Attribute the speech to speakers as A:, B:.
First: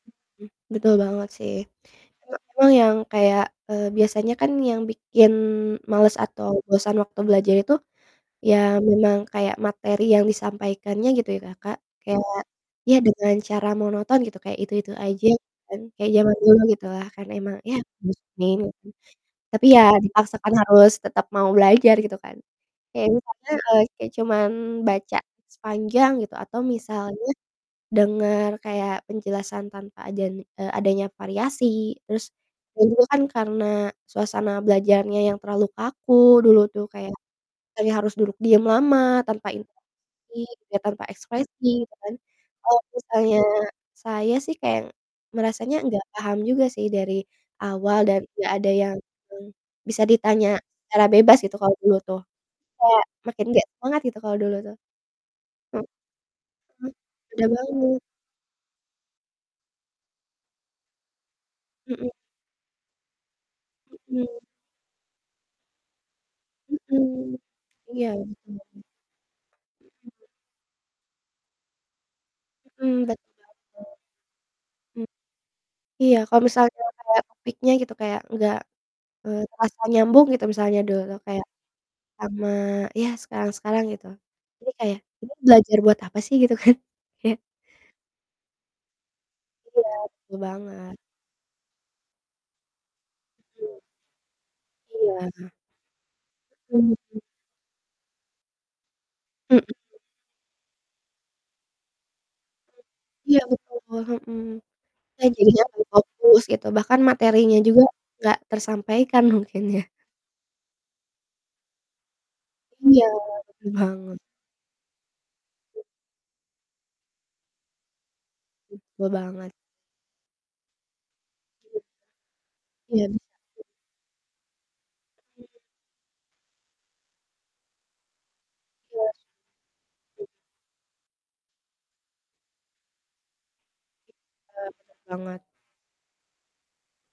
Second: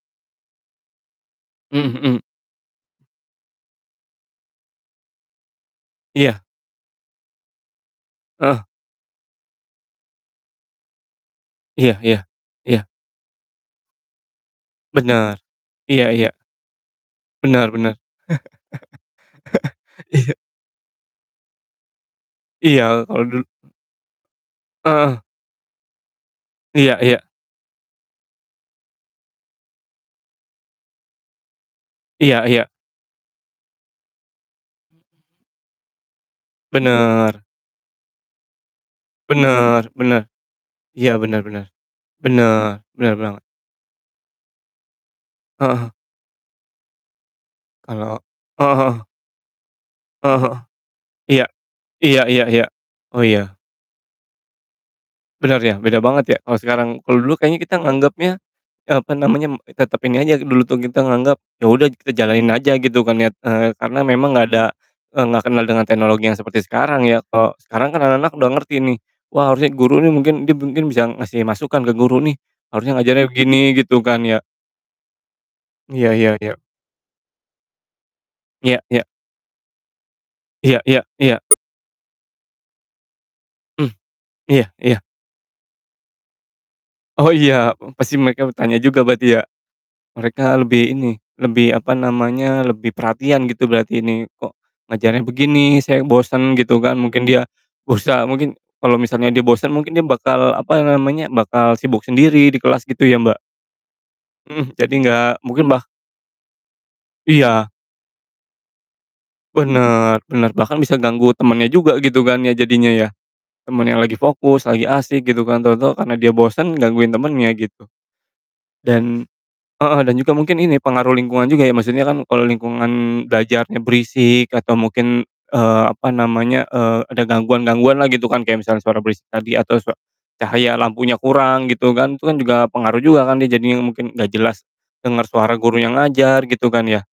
A: Mhm. Betul banget sih,
B: Mmm, hmm.
A: kalau emang yang kayak, eee, biasanya kan yang bikin males
B: Iya.
A: atau bosan waktu belajar itu, ya
B: Heeh.
A: memang kayak materi yang disampaikannya gitu ya Kakak,
B: Iya iya.
A: kayak,
B: Iya.
A: ya dengan cara monoton gitu. Kayak itu-itu aja
B: Benar,
A: gitu kan,
B: iya
A: kayak
B: iya.
A: jaman dulu gitu lah. Karena emang,
B: Benar
A: ya,
B: benar.
A: [unintelligible] lagi. Tapi ya
B: Iya.
A: dipaksakan harus tetap mau belajar, gitu kan.
B: Iya,
A: Kayak
B: kalau dulu
A: misalnya, eee, kayak cuman baca
B: Heeh.
A: sepanjang gitu, atau
B: Iya iya.
A: misalnya dengar kayak penjelasan tanpa adan eee, adanya variasi, terus,
B: Iya iya.
A: dan juga kan karena suasana belajarnya yang terlalu kaku dulu tuh kayak,
B: Benar.
A: kayak harus duduk diam lama, tanpa
B: Benar benar,
A: interaksi, tanpa
B: iya benar benar.
A: ekspresi, gitu kan. Kalau
B: Benar, benar
A: misalnya,
B: banget.
A: saya sih kayak merasanya
B: Heeh.
A: nggak paham juga sih dari awal,
B: Kalo
A: dan nggak ada
B: heeh
A: yang,
B: heeh.
A: eee, bisa
B: Heeh heeh.
A: ditanya secara bebas
B: iya,
A: gitu kalau dulu tuh.
B: iya iya iya,
A: Kayak
B: oh
A: makin
B: ya.
A: nggak semangat gitu kalau dulu tuh.
B: Benar ya,
A: E
B: beda banget ya, kalo sekarang.
A: Mmm,
B: Kalo dulu
A: mudah
B: kayaknya kita
A: banget.
B: nganggepnya, eee, apa namanya, m tetap ini aja, dulu tuh kita nganggep, yaudah
A: Mhm.
B: kita jalanin aja, gitu kan ya. Eee, karena memang,
A: Mhm.
B: nggak ada, eee, nggak kenal dengan teknologi yang seperti sekarang ya.
A: Mmm,
B: Kalo sekarang kan
A: iya
B: anak-anak udah
A: bener-benar.
B: ngerti nih, wah harusnya guru nih mungkin mungkin mungkin bisa ngasih masukan ke guru nih,
A: Mmm,
B: harusnya
A: bet
B: ngajarin begini, gitu kan ya.
A: M
B: Iya
A: Iya,
B: ya
A: kalau
B: ya.
A: misalkan gara-gara topiknya gitu kayak nggak,
B: Iya iya.
A: eee, terasa nyambung gitu,
B: Iya
A: misalnya
B: iya
A: dulu
B: iya.
A: kayak sama ya sekarang-sekarang
B: Mhm,
A: gitu.
B: iya
A: Ini kayak,
B: iya.
A: kita belajar buat apa sih, gitu kan,
B: Oh
A: kayak
B: iya, e pasti mereka bertanya juga berarti ya,
A: Iya, benar
B: mereka lebih
A: banget.
B: ini, lebih apa namanya, lebih perhatian gitu
A: Iya.
B: berarti ini, "Kok
A: Iya,
B: ngajarin
A: heeh.
B: begini, saya bosen." Gitu kan.
A: Bener sih.
B: Mungkin dia, berusaha mungkin, kalo misalnya dia
A: Mhm.
B: bosen mungkin dia bakal, apa namanya, bakal sibuk sendiri di kelas gitu ya
A: Hmm.
B: Mbak?
A: Iya betul, hmm.
B: Mhm. Jadi nggak
A: Kan jadinya
B: mungkin bah
A: lebih fokus gitu, bahkan materinya
B: Iya.
A: juga nggak tersampaikan mungkin ya.
B: Benar, benar. Bahkan bisa ganggu temannya juga gitu kan ya, jadinya
A: Iya,
B: ya.
A: benar
B: Temannya lagi
A: banget.
B: fokus, lagi asik gitu kan, tau-tau karena dia bosen, gangguin temannya, gitu.
A: Betul
B: Dan
A: banget.
B: heeh, dan juga mungkin ini, pengaruh lingkungan juga ya, maksudnya kan kalo
A: Iya.
B: lingkungan belajarnya berisik atau mungkin, eee, apa namanya, eee, ada gangguan-gangguan lah gitu kan, kayak misalnya suara
A: Iya.
B: berisik tadi atau sua cahaya lampunya kurang gitu kan, itu kan juga pengaruh juga kan, dia jadinya mungkin nggak jelas
A: Benar
B: dengar
A: benar banget.
B: suara gurunya ngajar, gitu kan ya?